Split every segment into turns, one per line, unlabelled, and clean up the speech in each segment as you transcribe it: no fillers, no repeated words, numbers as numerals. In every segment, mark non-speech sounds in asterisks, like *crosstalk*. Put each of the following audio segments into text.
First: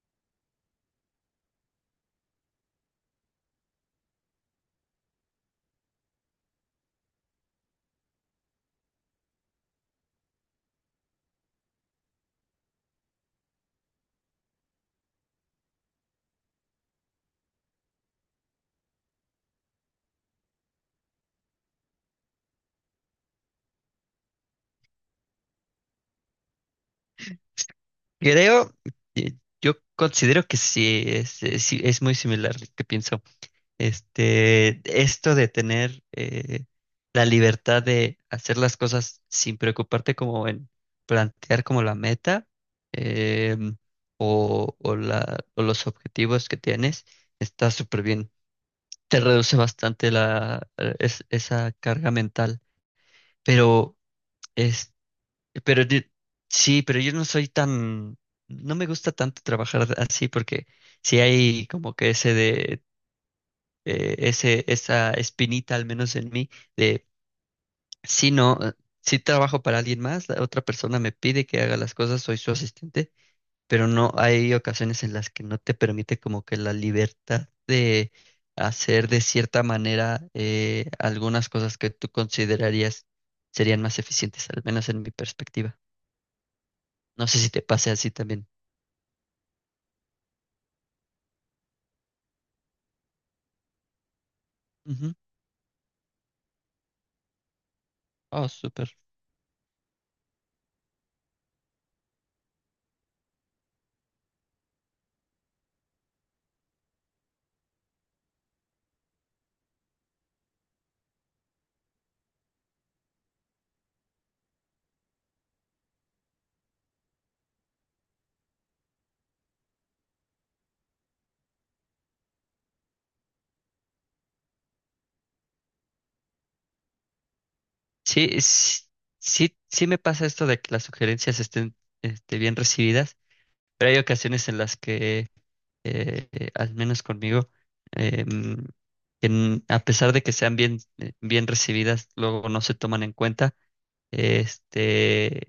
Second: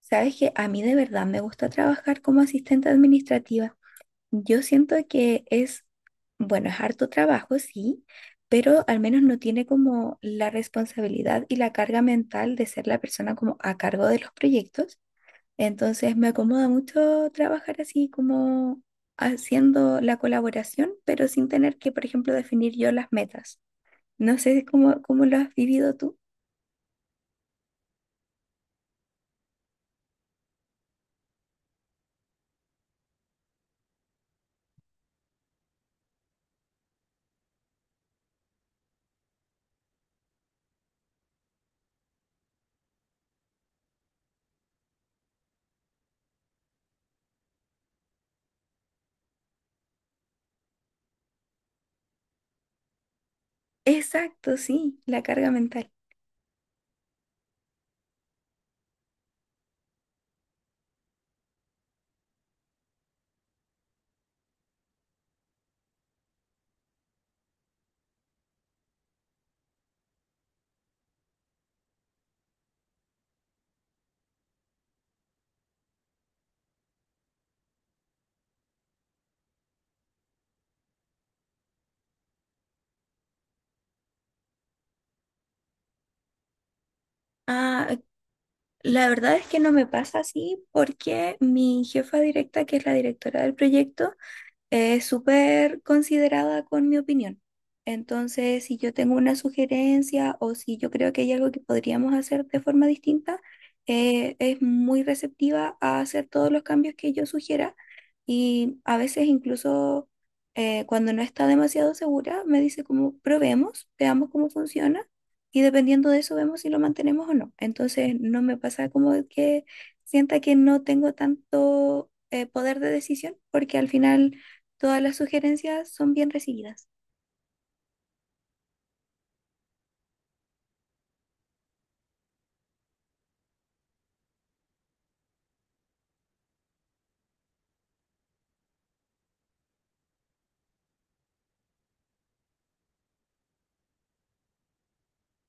Sabes que a mí de verdad me gusta trabajar como asistente administrativa. Yo siento que es, bueno, es harto trabajo, sí, pero al menos no tiene como la responsabilidad y la carga mental de ser la persona como a cargo de los proyectos. Entonces me acomoda mucho trabajar así como haciendo la colaboración, pero sin tener que, por ejemplo, definir yo las metas. No sé cómo lo has vivido tú.
Creo, eh, yo considero que sí, es muy similar lo que pienso. Esto de tener la libertad de hacer las cosas sin preocuparte como en plantear como la meta em, o los objetivos que tienes, está súper bien. Te reduce bastante la, esa carga mental, pero
Exacto, sí, la carga
pero
mental.
de- sí, pero yo no soy tan, no me gusta tanto trabajar así porque si hay como que ese de, esa espinita al menos en mí de, si no, si trabajo para alguien más, la otra persona me pide que haga las cosas, soy su asistente, pero no hay ocasiones en las que no te permite como que la libertad de hacer de cierta manera algunas cosas que tú considerarías serían más eficientes, al menos en mi perspectiva. No sé si te pase
Ah,
así también.
la verdad es que no me pasa así porque mi jefa directa, que es la directora del proyecto, es
Ujú.
súper considerada con mi opinión.
Oh,
Entonces, si
súper.
yo tengo una sugerencia o si yo creo que hay algo que podríamos hacer de forma distinta, es muy receptiva a hacer todos los cambios que yo sugiera y a veces incluso cuando no está demasiado segura, me dice como probemos, veamos cómo funciona y dependiendo de eso vemos si lo mantenemos o no. Entonces, no me pasa como que sienta que no tengo tanto poder de decisión porque al final, todas las sugerencias son bien recibidas.
Sí, sí, sí, me pasa esto de que las sugerencias estén bien recibidas, pero hay ocasiones en las que, al menos conmigo, eh, mm, a pesar de que sean bien recibidas, luego no se toman en cuenta, este,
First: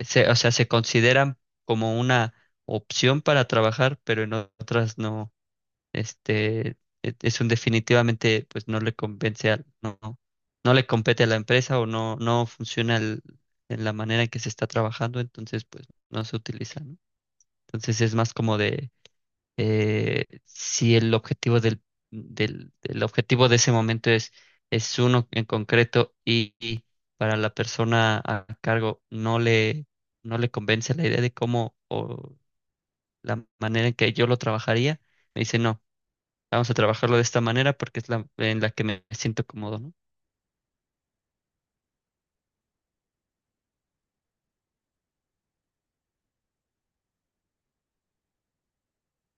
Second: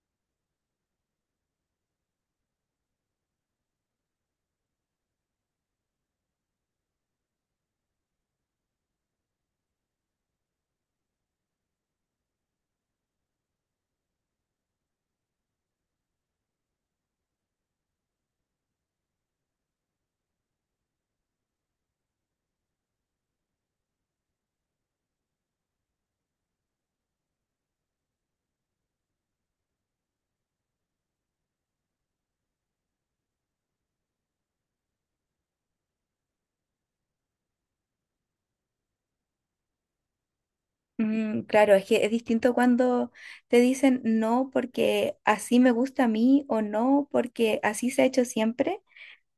o sea, se consideran como una opción para trabajar, pero en otras no. Este, es un definitivamente, pues no le convence al, no le compete a la empresa o no funciona en la manera en que se está trabajando, entonces pues no se utiliza, ¿no? Entonces es más como de si el objetivo del objetivo de ese momento es uno en concreto y para la persona a cargo no le convence la idea de cómo o la manera en que yo lo trabajaría, me dice no. Vamos a trabajarlo de esta manera porque es la en la que me siento cómodo, ¿no?
Mm, claro, es que es distinto cuando te dicen no porque así me gusta a mí o no porque así se ha hecho siempre,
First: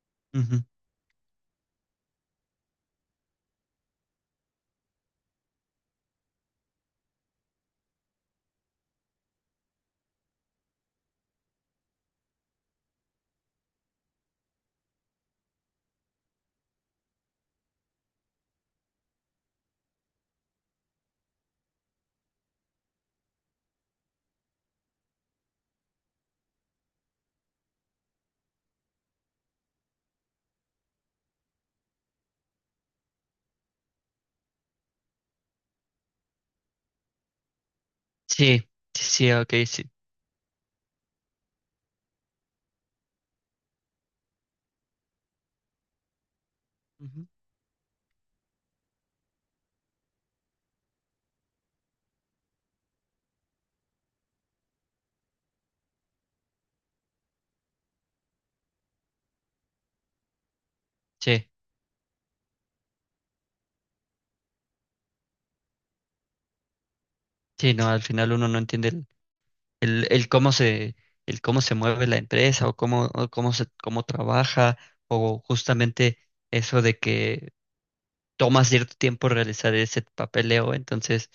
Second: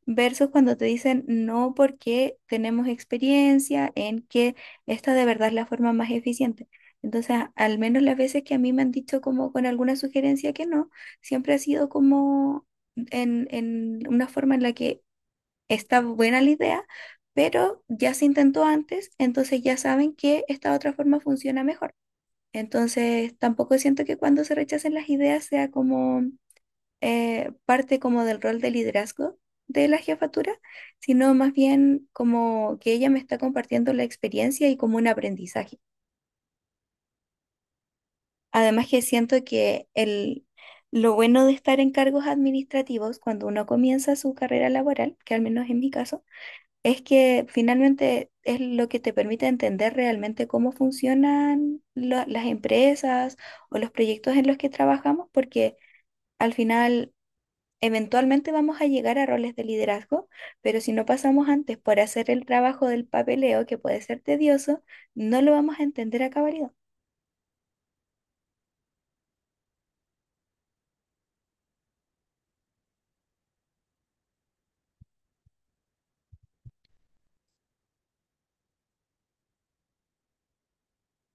versus
Ujú.
cuando te dicen no porque tenemos experiencia en que esta de verdad es la forma más eficiente. Entonces, al menos las veces que a mí me han dicho como con alguna sugerencia que no, siempre ha sido como en una forma en la que está buena la idea, pero ya se intentó antes, entonces ya saben que esta otra forma funciona mejor. Entonces, tampoco siento que cuando se rechacen las ideas sea como parte como del rol de liderazgo de la jefatura, sino más bien como que ella me está compartiendo la experiencia y como un aprendizaje.
Sí,
Además que
sí, sí,
siento
ok,
que
sí.
el, lo bueno de estar en cargos administrativos cuando uno comienza su carrera laboral, que al menos en mi caso, es
Ujú.
que finalmente es lo que te permite entender realmente cómo funcionan las empresas o los proyectos en los que trabajamos, porque al final eventualmente vamos a llegar a roles de liderazgo, pero si no
Sí,
pasamos antes por hacer el trabajo del papeleo, que puede ser tedioso, no lo vamos a entender a cabalidad.
sí, no, al final uno no entiende el cómo se, el cómo se mueve la empresa o cómo se, cómo trabaja, o justamente eso de que toma cierto tiempo realizar ese papeleo, entonces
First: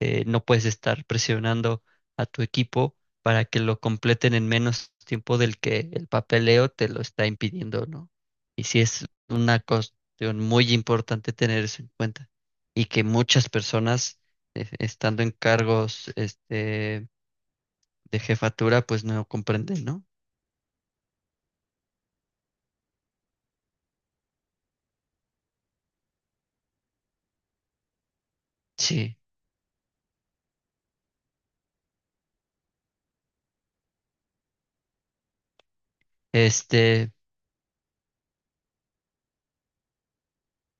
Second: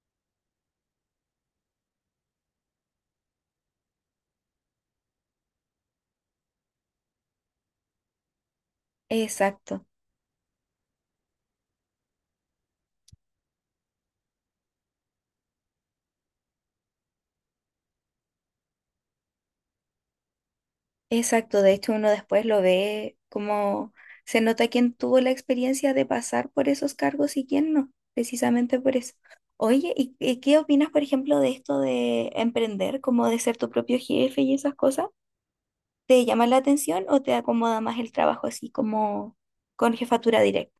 no puedes estar presionando a tu equipo para que lo completen en menos tiempo del que el papeleo te lo está impidiendo, ¿no? Y sí es una
Exacto.
cuestión muy importante tener eso en cuenta y que muchas personas estando en cargos de jefatura pues no comprenden, ¿no?
Exacto, de hecho uno después lo ve como se nota quién tuvo la experiencia de pasar por esos cargos y quién no, precisamente por eso.
Sí,
Oye, ¿y qué opinas, por ejemplo, de esto de emprender, como de ser tu propio jefe y esas cosas? ¿Te llama la atención
este,
o te acomoda más el trabajo así como con jefatura directa?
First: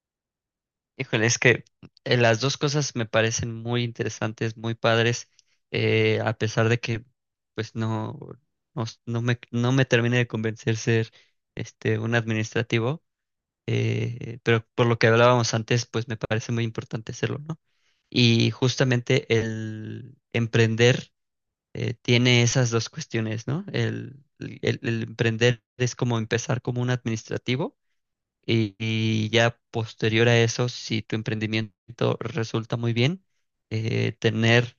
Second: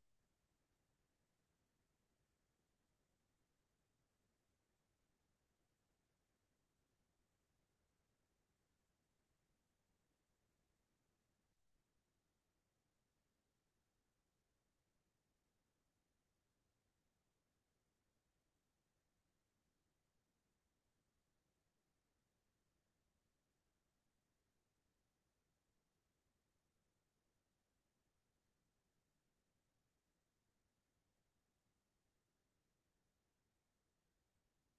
híjole, es que las dos cosas me parecen muy interesantes, muy padres, a pesar de que pues no me termine de convencer ser un administrativo, pero por lo que hablábamos antes, pues me parece muy importante serlo, ¿no? Y justamente el emprender tiene esas dos cuestiones, ¿no? El emprender es como empezar como un administrativo y ya posterior a eso, si tu emprendimiento resulta muy bien, tener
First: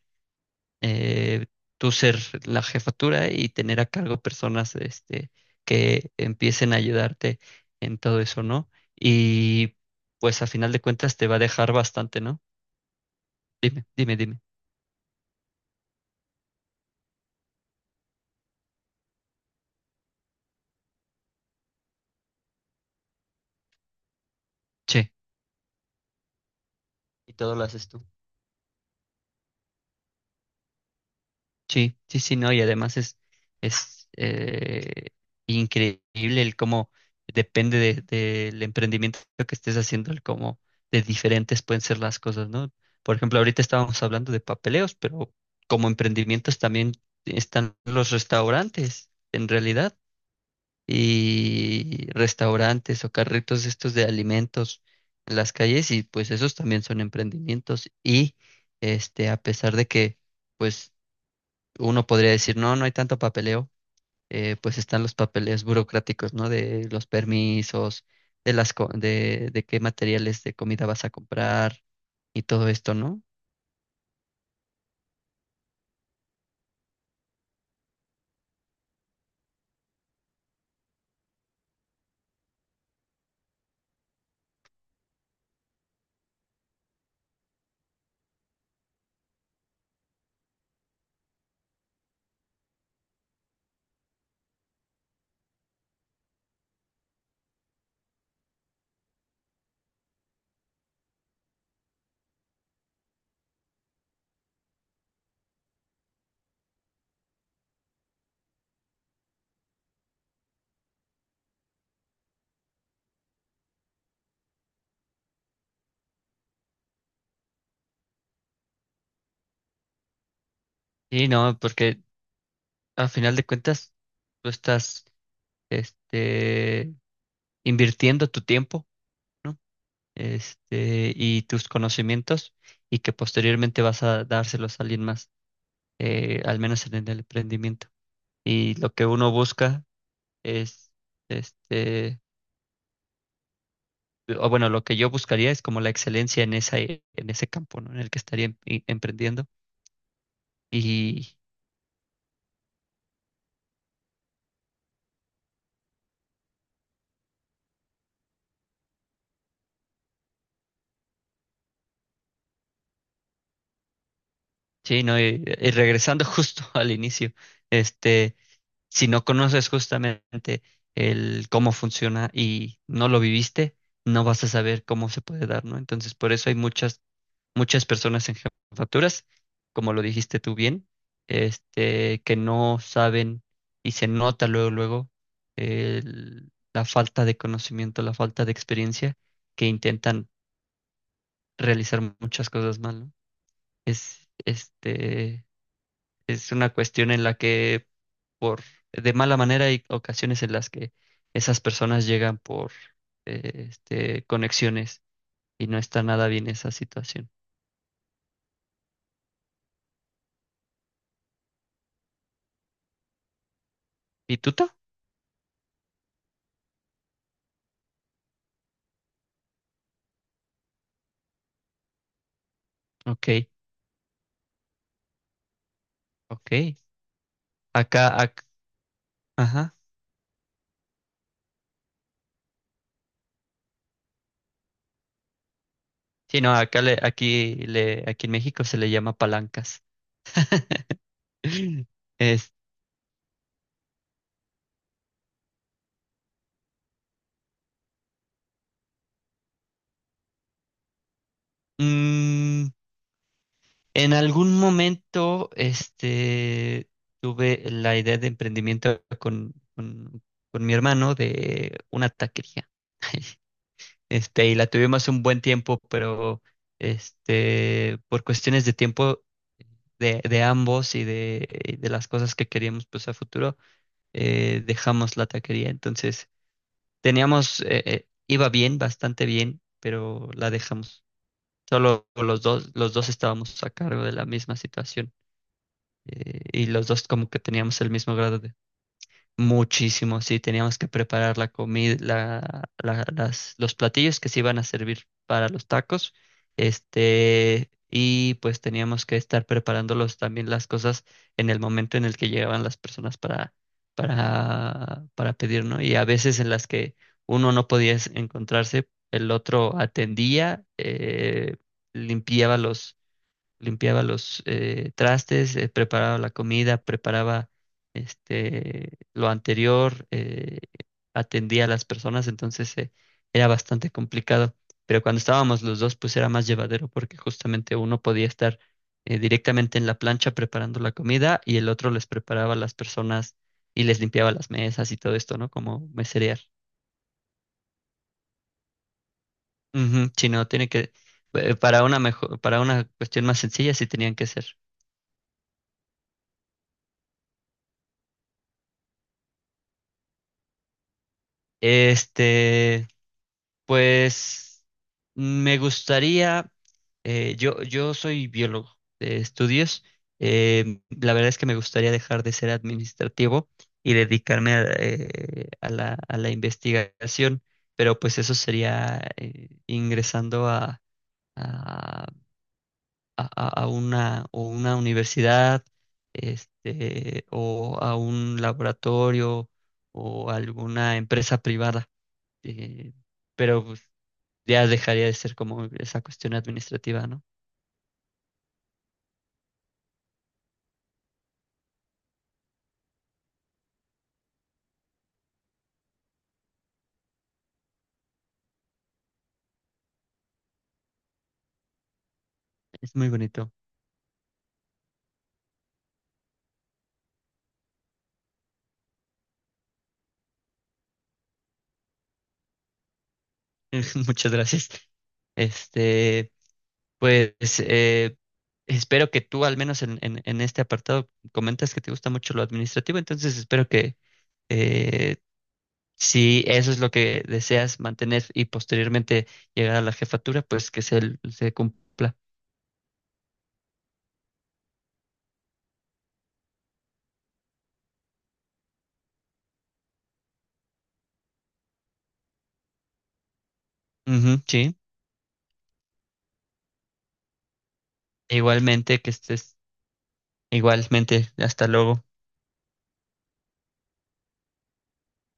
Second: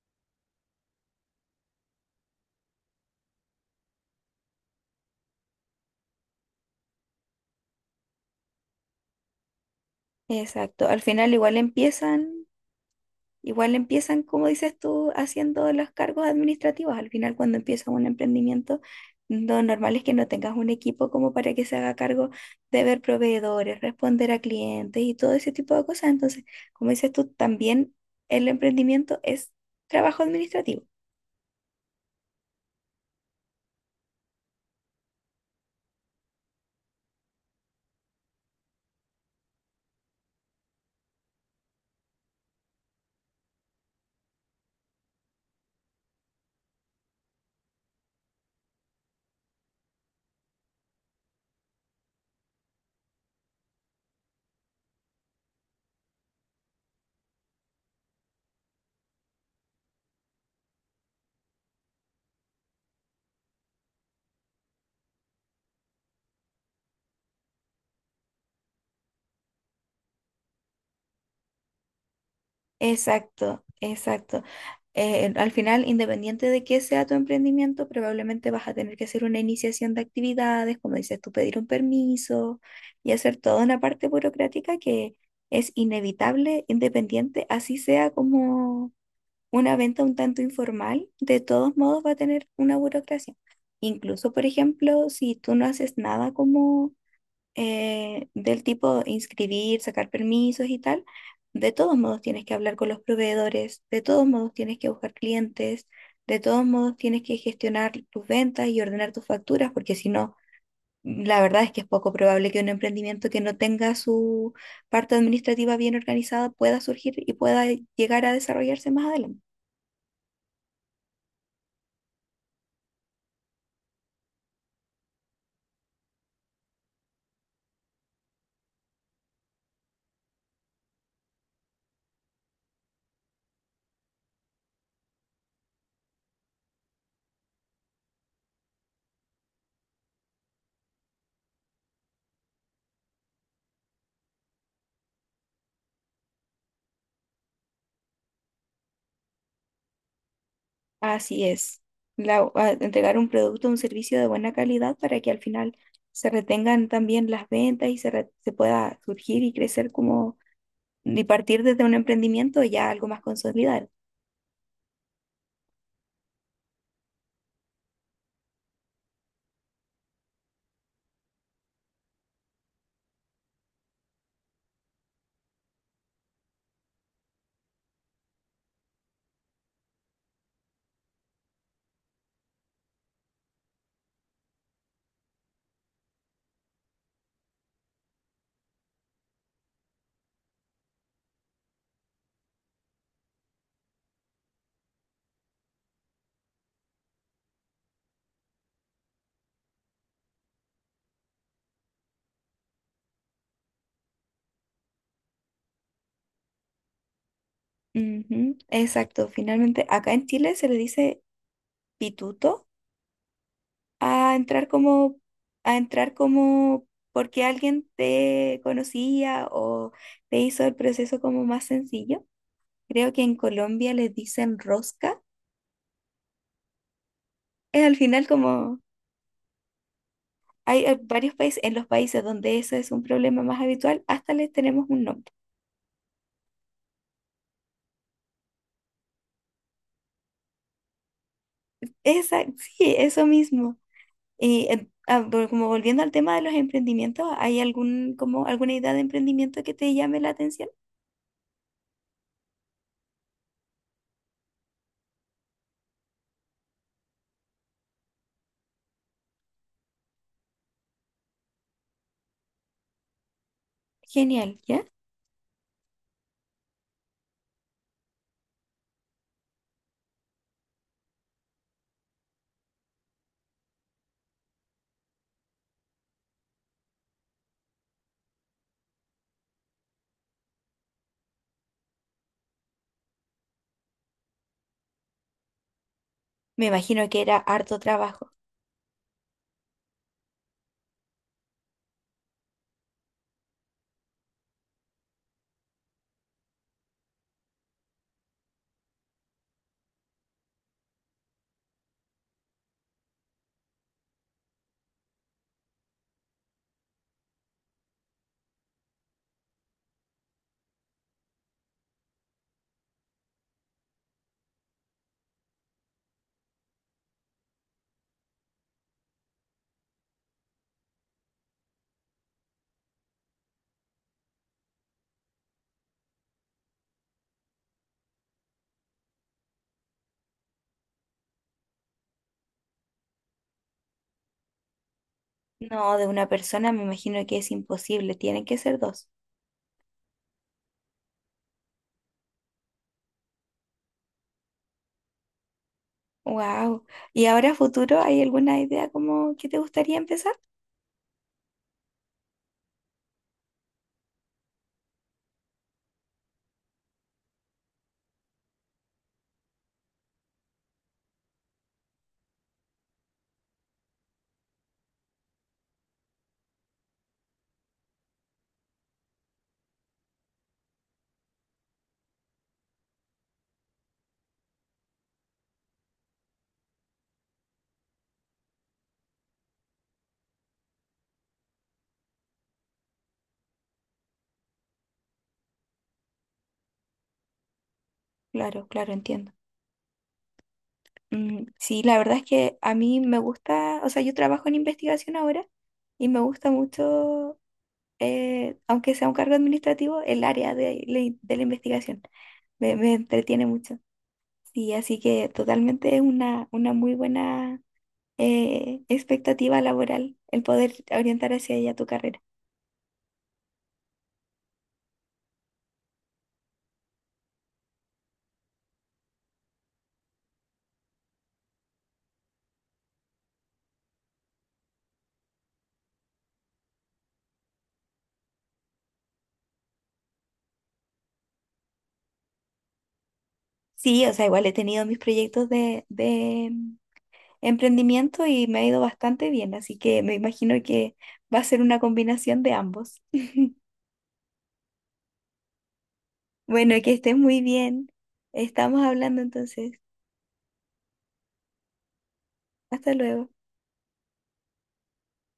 eh, tú ser la jefatura y tener a cargo personas que empiecen a ayudarte en todo eso, ¿no? Y pues a final de
Exacto, al
cuentas te
final
va a
igual
dejar bastante,
empiezan
¿no?
Igual
Dime, dime,
empiezan,
dime.
como dices tú, haciendo los cargos administrativos. Al final, cuando empiezas un emprendimiento, lo normal es que no tengas un equipo como para que se haga cargo de ver proveedores, responder a clientes
Che.
y todo ese tipo de cosas. Entonces, como dices tú,
Y todo lo haces
también
tú.
el emprendimiento es trabajo administrativo.
Sí, sí, sí, no, y además es increíble el cómo depende del emprendimiento que estés haciendo, el cómo de diferentes pueden ser las cosas, ¿no? Por ejemplo, ahorita estábamos hablando de papeleos, pero como emprendimientos también están los restaurantes, en realidad, y restaurantes o carritos estos de alimentos en las calles, y pues esos también son emprendimientos, y a pesar de que pues uno podría decir, no, no hay tanto papeleo, pues están los papeles burocráticos, ¿no? De los permisos, de qué materiales de comida vas a comprar y todo esto, ¿no?
Exacto, exacto. Al final, independiente de qué sea tu emprendimiento, probablemente vas a tener que hacer una iniciación de actividades, como dices tú, pedir un permiso y hacer toda una parte burocrática que es inevitable, independiente, así sea como una venta un tanto informal, de todos modos va a tener una burocracia. Incluso, por ejemplo, si tú no haces nada como del tipo inscribir, sacar permisos y tal, de todos modos tienes que hablar con los proveedores, de todos modos tienes que buscar clientes, de todos modos tienes que gestionar tus ventas y ordenar tus facturas, porque si no, la verdad es que es poco probable que un emprendimiento que no tenga su parte administrativa bien organizada pueda surgir y pueda llegar a desarrollarse más adelante.
Y no, porque al final de cuentas tú estás, este, invirtiendo tu tiempo, ¿no? Y tus conocimientos y que posteriormente vas a dárselos a alguien más, al menos en el emprendimiento. Y lo que uno busca es, este, o bueno, lo que yo buscaría es como la excelencia en esa, en ese campo, ¿no? En el que estaría emprendiendo. Y
Así es. Entregar un producto o un servicio de buena calidad para que al final se retengan también las ventas y se pueda surgir y crecer como y partir desde un emprendimiento ya algo más consolidado.
sí, ¿no? Y regresando *laughs* justo al inicio, este, si no conoces justamente el cómo funciona y no lo viviste, no vas a saber cómo se puede dar, ¿no? Entonces, por eso hay muchas personas en jefaturas, como lo dijiste tú bien, que no saben y se nota luego, luego la falta de conocimiento, la falta de experiencia, que intentan realizar muchas cosas mal, ¿no? Es, este, es una cuestión en la que por de mala manera hay ocasiones en las que esas personas llegan por conexiones y no está nada bien esa situación.
Ujú, exacto. Finalmente, acá en Chile se le dice pituto a
¿Y tú? Ta?
entrar como porque alguien te conocía o te hizo el proceso como más sencillo. Creo que
Ok,
en Colombia les dicen rosca.
ok.
Es al
Acá,
final
ac-
como
ajá.
hay varios países, en los países donde eso es un problema más habitual, hasta les tenemos un nombre.
Sí, no, acá le, aquí en México se le llama palancas. *laughs*
Esa,
Es,
sí, eso mismo. Y como volviendo al tema de los emprendimientos, ¿hay algún, como alguna idea de emprendimiento que te llame la atención?
mm, en algún momento, tuve la idea de emprendimiento con mi hermano de una taquería. *laughs* Y
Genial,
la
¿ya?
tuvimos un buen tiempo, pero por cuestiones de tiempo de ambos y de las cosas que queríamos pues a futuro, dejamos la taquería. Entonces, teníamos, iba bien, bastante bien, pero la dejamos. Solo los dos estábamos a cargo de la misma situación y
Me
los dos
imagino que
como
era
que
harto
teníamos el mismo
trabajo.
grado. Muchísimo, sí, teníamos que preparar la comida, las, los platillos que se iban a servir para los tacos, y pues teníamos que estar preparándolos también las cosas en el momento en el que llegaban las personas para, para pedir, ¿no? Y a veces en las que uno no podía encontrarse, el otro atendía, limpiaba limpiaba los trastes, preparaba la comida, preparaba lo anterior, atendía a las personas, entonces era bastante complicado. Pero cuando estábamos los dos, pues era más llevadero porque justamente uno podía estar directamente en la plancha preparando la comida y el otro les preparaba a las personas y les limpiaba las mesas y todo esto, ¿no? Como
No, de una
meserear.
persona me imagino que es imposible, tienen que ser dos.
Ujú, sí, no, tiene que, para una mejor, para una cuestión más sencilla, sí tenían que ser.
Wow. ¿Y ahora a futuro hay alguna idea como que te gustaría empezar?
Este, Pues me gustaría, yo soy biólogo de estudios, la verdad es que me gustaría dejar de ser administrativo y dedicarme a, a la investigación, pero pues eso sería ingresando a, a una, o una universidad, o a un laboratorio o alguna empresa privada. eh, pero pues, ya dejaría de ser como esa cuestión administrativa, ¿no?
Claro, claro, entiendo. Mm, sí, la verdad es que a mí me gusta, o sea, yo trabajo en investigación ahora y me gusta mucho, aunque sea un cargo administrativo, el área de, de la investigación. Me
Es muy
entretiene
bonito.
mucho. Sí, así que totalmente es una muy buena expectativa laboral el poder orientar hacia ella tu carrera.
*laughs* Muchas gracias. Este, pues eh, espero que tú, al menos en este apartado, comentas que te gusta mucho lo administrativo, entonces espero que eh, si eso es lo que deseas mantener y posteriormente llegar a la jefatura, pues que se cumpla.
Sí, o sea, igual he tenido mis proyectos de emprendimiento y me ha ido bastante bien, así que me imagino que va a ser una combinación de ambos. *laughs*
Ujú, sí,
Bueno, que estés muy bien. Estamos
igualmente, que
hablando
estés
entonces.
igualmente. Hasta luego.
Hasta luego.